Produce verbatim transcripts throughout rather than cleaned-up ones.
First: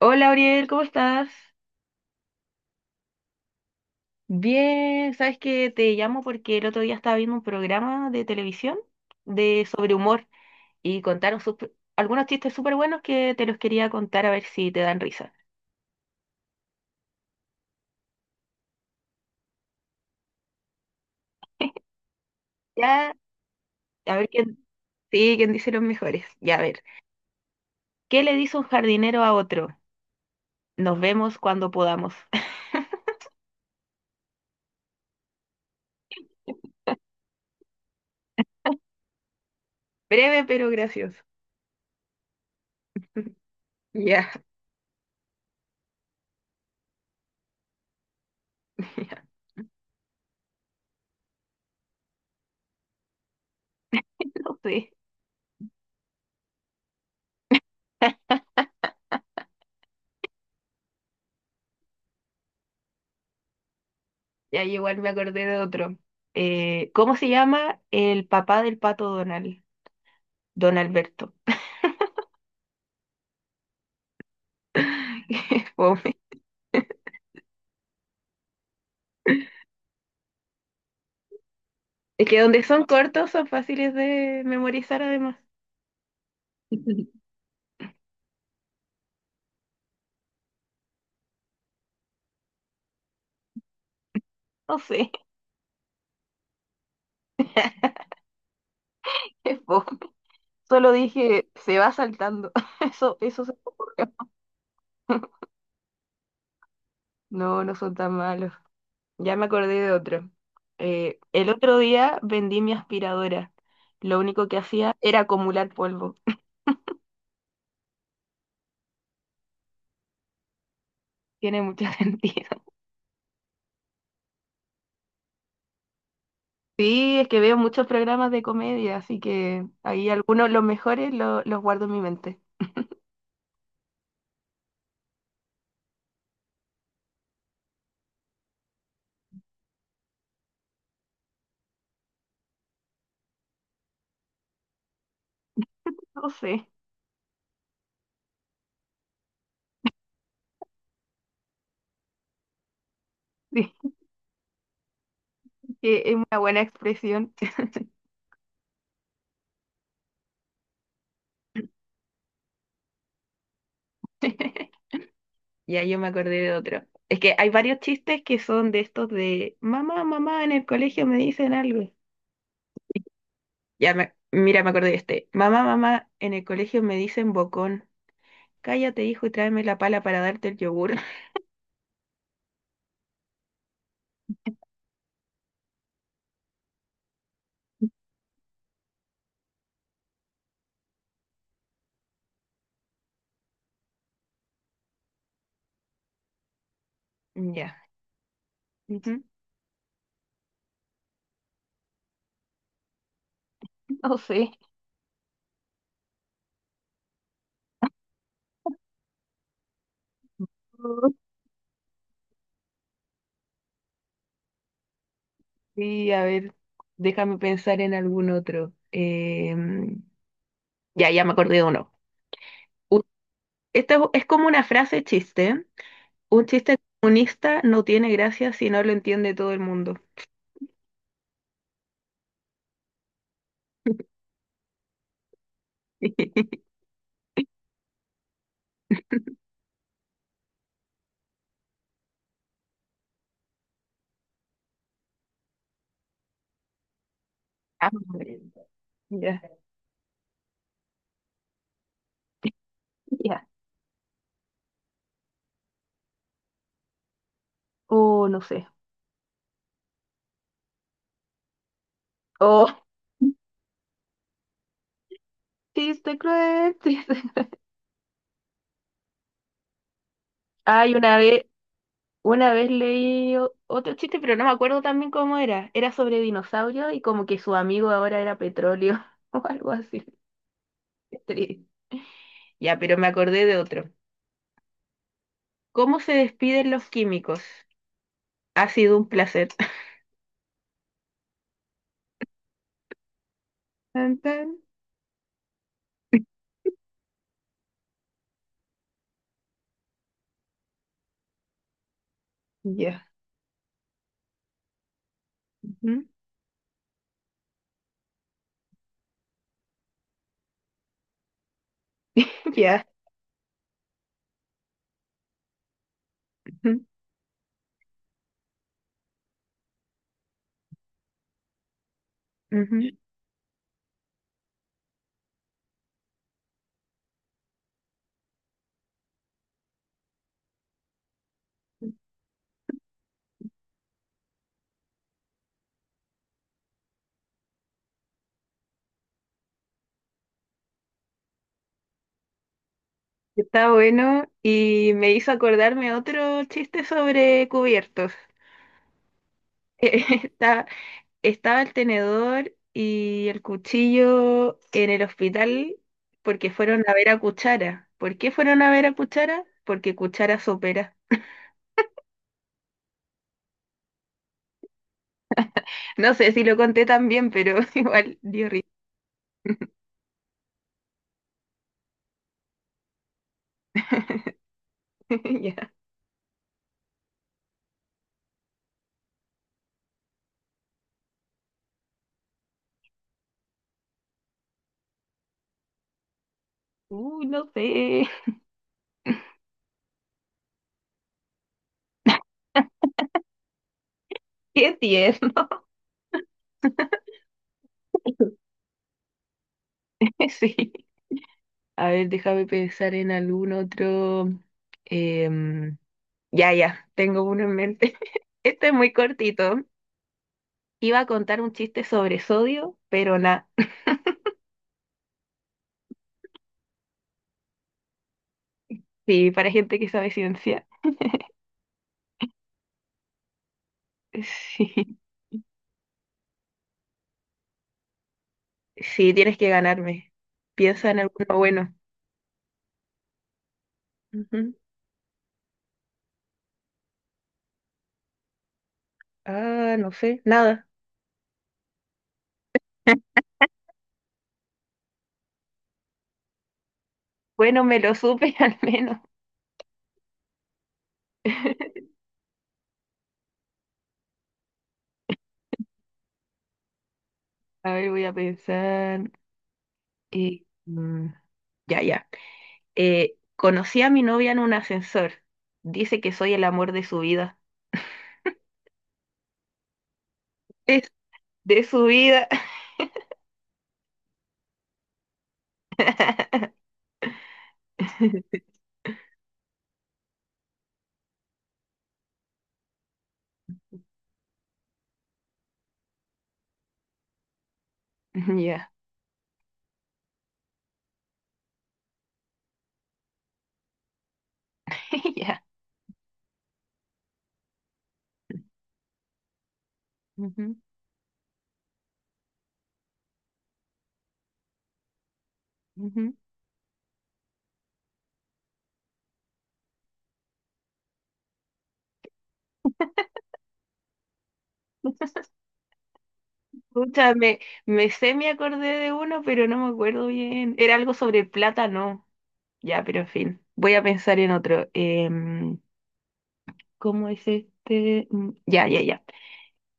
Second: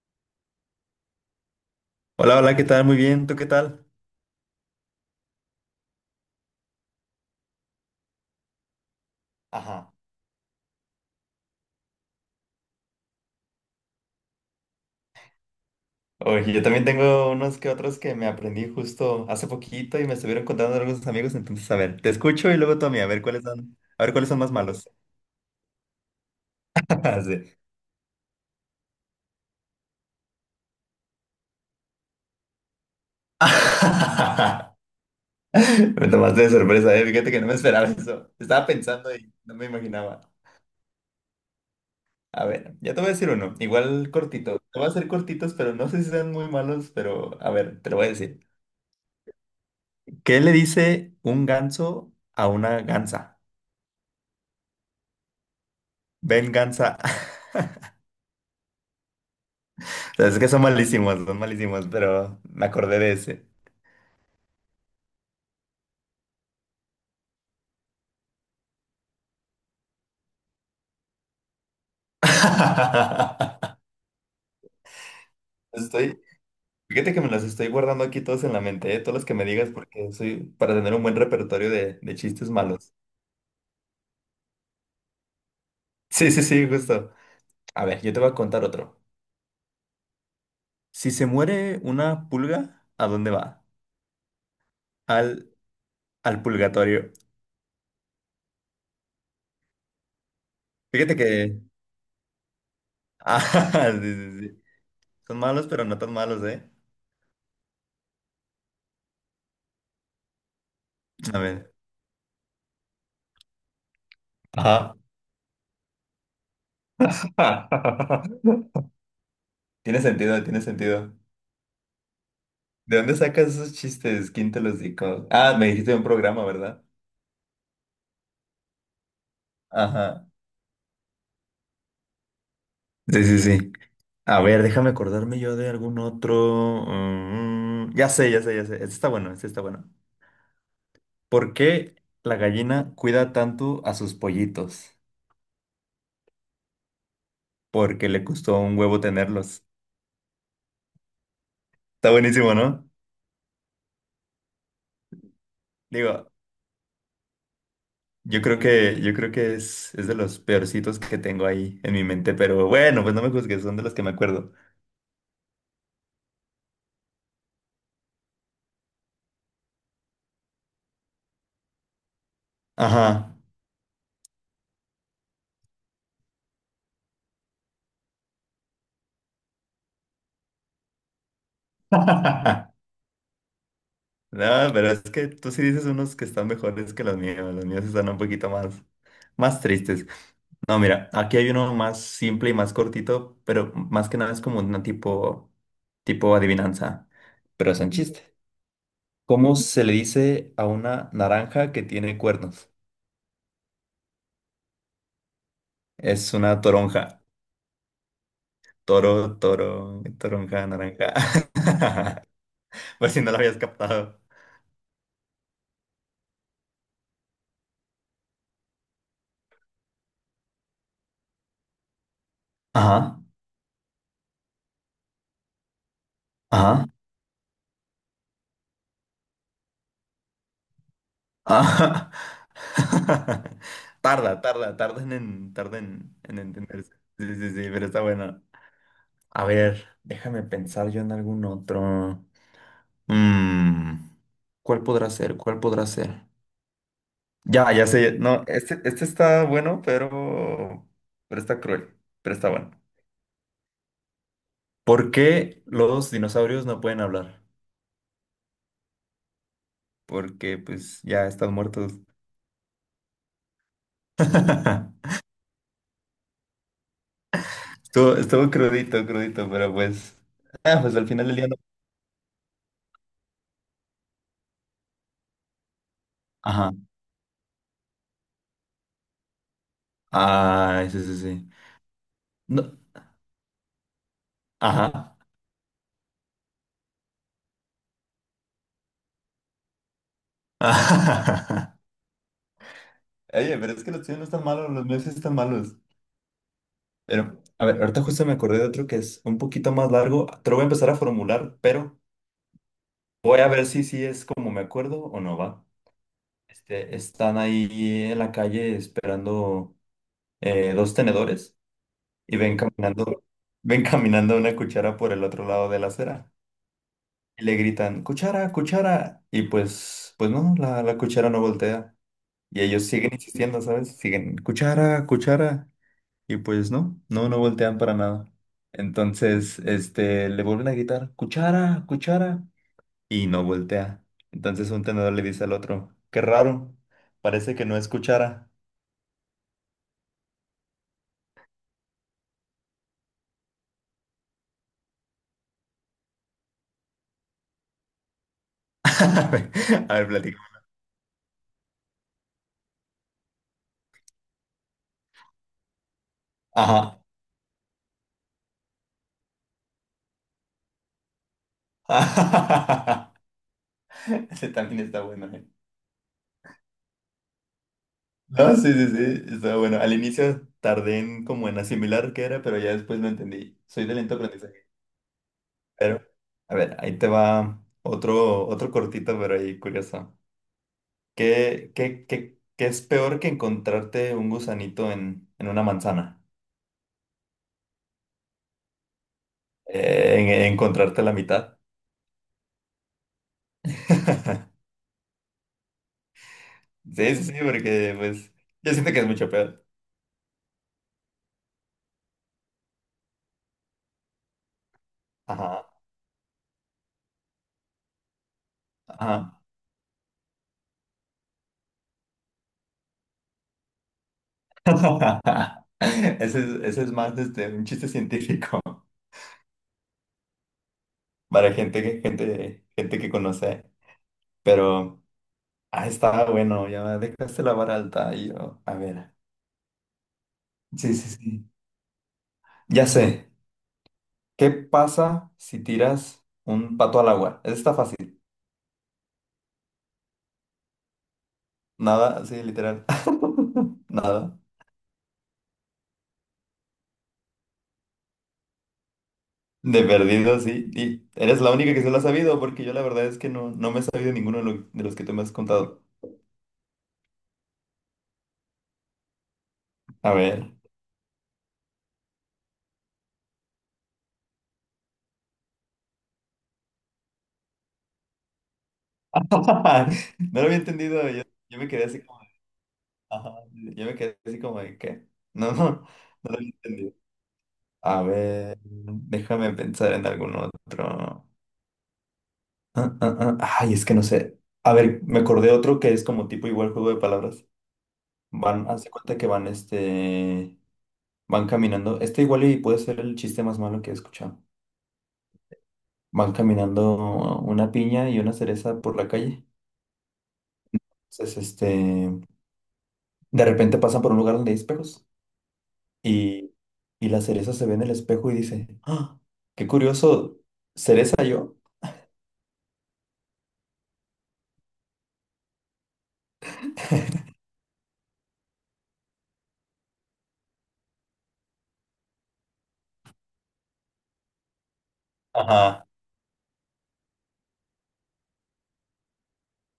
Hola, Ariel, ¿cómo estás? Hola, hola, ¿qué tal? Muy bien, ¿tú qué tal? Bien, sabes que te llamo porque el otro día estaba viendo un programa de televisión de Ajá. sobre humor y contaron sup- algunos chistes súper buenos que te los quería contar a ver si te dan risa. Oye, yo también tengo unos que otros que me aprendí justo hace poquito y me estuvieron contando algunos amigos, entonces a ver, te escucho y luego tú a mí, a Ya, ver cuáles son, a ver a cuáles ver son más quién, malos. sí, quién dice los mejores. Ya, a ver. Sí. ¿Qué le dice un jardinero a otro? Nos vemos cuando podamos. Me tomaste de sorpresa, eh. Fíjate que no me esperaba eso. Estaba pensando y no me imaginaba. Breve pero gracioso. A ver, ya te voy a decir uno, igual Ya, cortito. Te voy a hacer cortitos, pero no sé si sean muy malos, pero a ver, te lo voy a decir. ya, ¿Qué le dice un ganso a una gansa? no sé. Ven, gansa. Es que son malísimos, son malísimos, pero me acordé de ese. Ya igual me acordé de otro. Eh, ¿cómo se llama el papá del pato Donald? Don Alberto. Qué fome. Estoy, fíjate que me los estoy guardando aquí todos en la mente, ¿eh? Todos los que me digas, porque soy para tener un buen repertorio de, de Es que chistes donde son malos. cortos son fáciles de memorizar además. Sí, sí, sí, justo. A ver, yo te voy a contar otro. Si se muere una pulga, ¿a dónde va? No sé, Al, al purgatorio. es fome. Solo Fíjate dije, que. se va saltando. Eso, eso. se- Ah, sí, sí, sí. Son malos, pero no tan malos, ¿eh? No, no son tan malos. Ya me acordé de otro. Eh, A el ver. otro día vendí mi aspiradora. Lo único que hacía Ajá. era acumular polvo. Tiene sentido, tiene sentido. Tiene mucho sentido. ¿De dónde sacas esos chistes? ¿Quién te los dijo? Ah, me dijiste de un programa, ¿verdad? Sí, es que veo muchos programas de comedia, así que ahí Ajá. algunos, los mejores, lo- los guardo en mi mente. Sí, sí, sí. A ver, déjame acordarme yo de algún otro. Mm, ya sé, ya sé, ya sé. Este está bueno, este está bueno. ¿Por qué la gallina cuida tanto a sus pollitos? No sé. Porque le costó un huevo tenerlos. Está buenísimo, ¿no? que Es Digo, una buena expresión. yo creo que, yo creo que es, es de los peorcitos que tengo ahí en mi mente, pero bueno, pues no me juzgues, son de los que me acuerdo. Ya yo me acordé de otro. Es que hay varios chistes que son de estos de mamá, mamá, en el colegio me dicen algo. Ajá. Ya me, mira, me acordé de este. Mamá, mamá, en el colegio me dicen bocón. Cállate, hijo, y tráeme la pala para darte el yogur. No, pero es que tú sí dices unos que están mejores que los míos. Los míos sí están un poquito más, más tristes. No, mira, aquí hay uno más simple y más cortito, pero más que nada es como una tipo, tipo adivinanza, pero es Ya. un chiste. Ujú. ¿Cómo se le dice a una naranja que tiene cuernos? No sé. Es una toronja. Toro, toro, toronja, naranja. Por si no lo habías captado. Sí, a ver, déjame pensar en algún otro. Em, ya, ya me acordé de uno. U- Ajá, Esta es, es como una frase chiste. Un chiste ajá, comunista no tiene gracia si no lo entiende todo el mundo. ajá. Tarda, tarda, tarda en, tarda en, en entenderse. Sí, sí, sí, pero está bueno. A ver, déjame pensar yo en algún otro. Mm, ¿cuál podrá ser? ¿Cuál podrá ser? Ya, ya Ah, sé. bueno. No, este, este Ya, está bueno, pero, pero está cruel. Pero está bueno. ya. ¿Por qué los dinosaurios no pueden hablar? Oh, no sé. Porque pues ya están muertos. Oh, chiste cruel, chiste. Estuvo, estuvo crudito, crudito, pero pues... Ah, Ay, pues al una final del vez, día una vez leí o- otro chiste, pero no me acuerdo también cómo era. Era sobre no. dinosaurios y como que su amigo ahora era petróleo o algo así. Ay, sí, sí, Qué sí. triste. No, Ya, pero me acordé de otro. ajá. ¿Cómo se despiden los químicos? Ha sido un placer. Oye, pero es que los Tan, tuyos no están tan. malos, los míos sí están malos. Pero, a ver, ahorita justo me acordé de otro que es un poquito más largo. Te lo voy a empezar a formular, pero Ya. voy a ver si sí es como me acuerdo o no va. Ujú. Este, están ahí en la calle esperando eh, dos tenedores y ven Ya. caminando, ven caminando una cuchara por el otro lado de la acera. Ujú. Y le gritan, cuchara, cuchara. Y pues, pues no, la, la cuchara no voltea. Y ellos Ujú. siguen insistiendo, ¿sabes? Siguen, cuchara, cuchara. Y pues no, no, no voltean para nada. Entonces, este, le vuelven a gritar, cuchara, cuchara. Y no voltea. Entonces un tenedor le dice al otro, qué raro, parece que no es cuchara. Está bueno y me hizo acordarme otro chiste sobre cubiertos. A ver, a ver, platica. Está, estaba el tenedor y el cuchillo en el hospital porque fueron a Ajá. ver a Cuchara. ¿Por qué fueron a ver a Cuchara? Porque Cuchara sopera. Ese también está bueno, ¿eh? No sé si lo conté tan bien, pero igual dio No, risa. sí, sí, sí, está bueno. Al inicio tardé en como en asimilar qué era, pero ya después lo entendí. Soy de lento aprendizaje. Ya. Pero, a ver, ahí te va otro, otro cortito, pero ahí curioso. ¿Qué, qué, qué, qué es peor que encontrarte un gusanito en, en una manzana? Uh, no sé. Eh, en, en encontrarte la mitad. Qué tierno. Sí, sí, sí, porque pues yo siento que es mucho peor. Sí. A ver, déjame pensar en algún otro. Ajá, em, Ya, ya, tengo uno en mente. Este es muy ajá. cortito. Iba a contar un chiste sobre sodio, pero nada. Ese es, ese es más este, un chiste científico Sí, para gente que sabe ciencia. para gente que, gente, gente que conoce. Sí, Pero, ah, está bueno, ya dejaste la vara alta. Y yo, a sí, ver. tienes que ganarme. Piensa Sí, en sí, alguno sí. bueno. Ya sé, ¿qué Ujú. pasa si tiras un pato al agua? Eso está fácil. Ah, no sé, nada. Nada, sí, literal. Nada. Bueno, me lo supe al menos. De perdido, sí. Y eres la única que se lo ha sabido, porque yo la verdad es que no, no me he sabido ninguno de, lo- de los que tú me has contado. A ver, voy a pensar. A Y, ver. mm, ya, ya. Eh, conocí a mi novia en un ascensor. Dice que soy el amor de su vida. No lo había Es entendido. Yo, yo de me su quedé así como. vida. Ajá. Yo me quedé así como de qué. No, no, no lo había entendido. A ver, déjame pensar en algún otro. Ah, ah, ah. Ay, es que no sé. A ver, me acordé otro que es como tipo igual juego de palabras. Van, Ya. haz de cuenta que van, este, van caminando. Este igual y puede ser el chiste más malo que he escuchado. Ya. Van caminando una piña y una cereza por la calle. Ujú, Entonces, este, de repente pasan por un lugar donde hay espejos ujú. y, y la cereza se ve en el espejo y dice, ¡Ah! ¡Qué curioso! ¿Cereza yo? Pucha, me, me sé, me acordé de uno, pero no me acuerdo bien. Era algo sobre el plátano. Ya, pero en fin, voy a pensar en otro. Em, Ajá. ¿cómo es este? Mm, Ya, ya, ya.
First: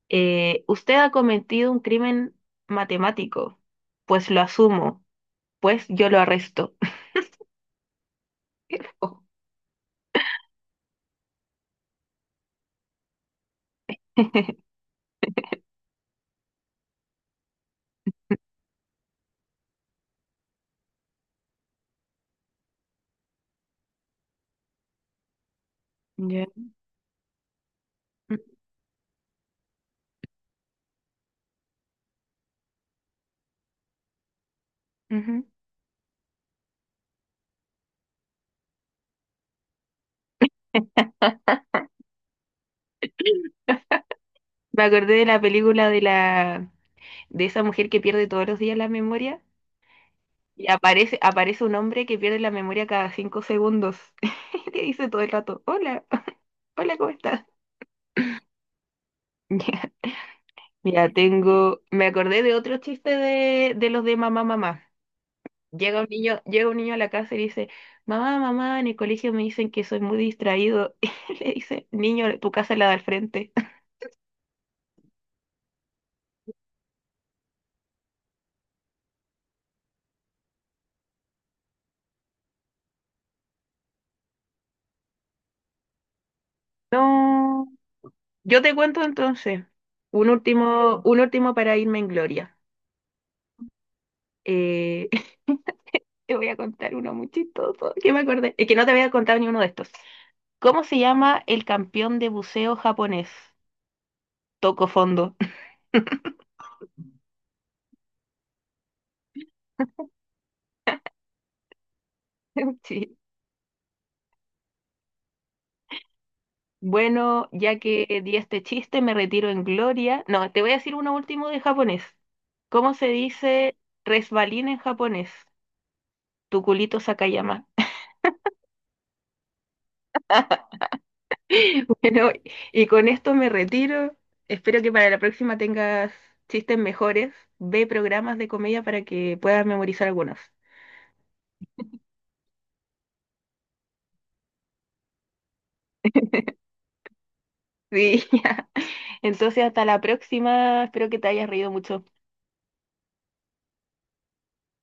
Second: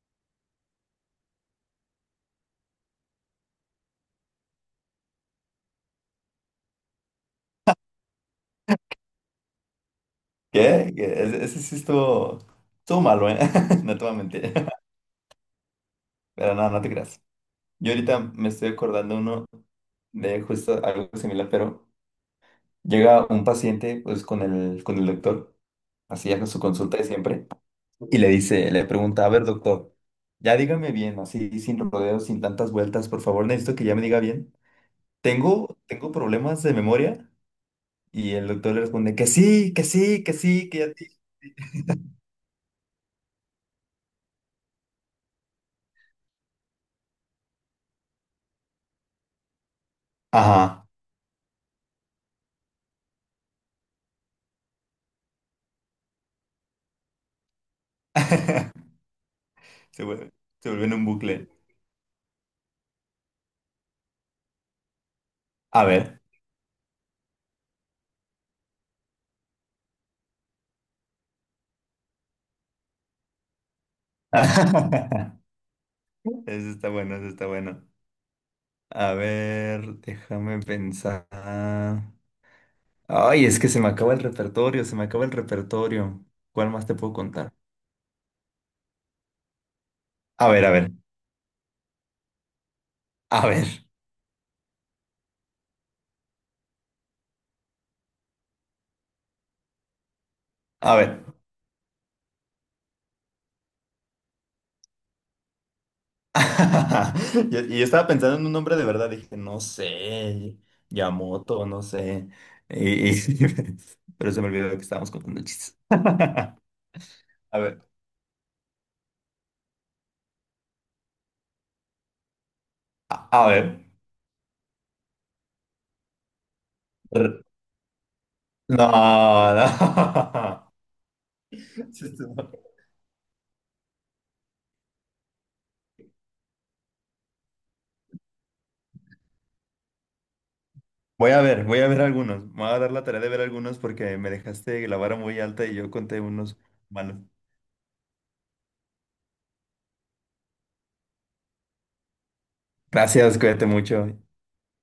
Eh, usted ha cometido un crimen matemático. Pues lo asumo. Pues yo lo arresto. Oh. ¿Qué? ¿Qué? Ese, ese sí estuvo, estuvo malo, ¿eh? No te voy a mentir. Pero no, no te creas. Yo ahorita me estoy acordando uno de justo algo similar, pero llega un paciente pues con el, con el doctor, así a Ya. su consulta de siempre, y le Mm, dice, le pregunta, a ver doctor, ya dígame bien, así sin rodeos, sin tantas vueltas, por favor necesito que ya me diga bien. ujú. Tengo, tengo problemas de memoria y el doctor le responde que sí, que sí, que sí, que ya te... Me acordé de la película de la de esa mujer que pierde todos los días la memoria. Y Ajá. aparece, aparece un hombre que pierde la memoria cada cinco segundos. Que dice todo el rato, hola, hola, ¿cómo estás? Ya, Se vuelve, se vuelve en un ya bucle. tengo, me acordé de otro chiste de, de los de mamá, mamá. A Llega un ver. niño, llega un niño a la casa y dice, mamá, mamá, en el colegio me dicen que soy muy distraído. Y le dice, niño, tu casa es la da al frente. Eso está bueno, eso está bueno. A ver, déjame pensar. Ay, es que se me acaba el repertorio, se me acaba el repertorio. ¿Cuál más te puedo contar? No, yo te cuento entonces. Un A ver, a ver, último, un último para irme en gloria. a ver, Eh, te voy a contar uno muy chistoso que me acordé. Es que no te había contado ni uno de estos. ¿Cómo a se ver. llama el campeón de buceo japonés? Toco fondo. Y y yo estaba pensando en un nombre de verdad, dije, no sé, Yamoto, no sé. Y- Sí. y- pero se me olvidó que estábamos contando chistes. A Bueno, ya ver, que di este chiste, me retiro en gloria. No, te voy a decir uno último de japonés. ¿Cómo se a, a dice ver. resbalín en japonés? Tuculito R- Sakayama. No, no. Bueno, y con esto me retiro. Espero que para la próxima tengas chistes mejores. Ve programas de comedia para que puedas memorizar algunos. Voy a ver, voy a ver algunos. Me voy a dar la tarea de ver algunos porque me dejaste la vara muy alta y yo conté unos malos. Sí, ya. Entonces hasta la próxima. Espero que te hayas reído mucho. Gracias, cuídate mucho.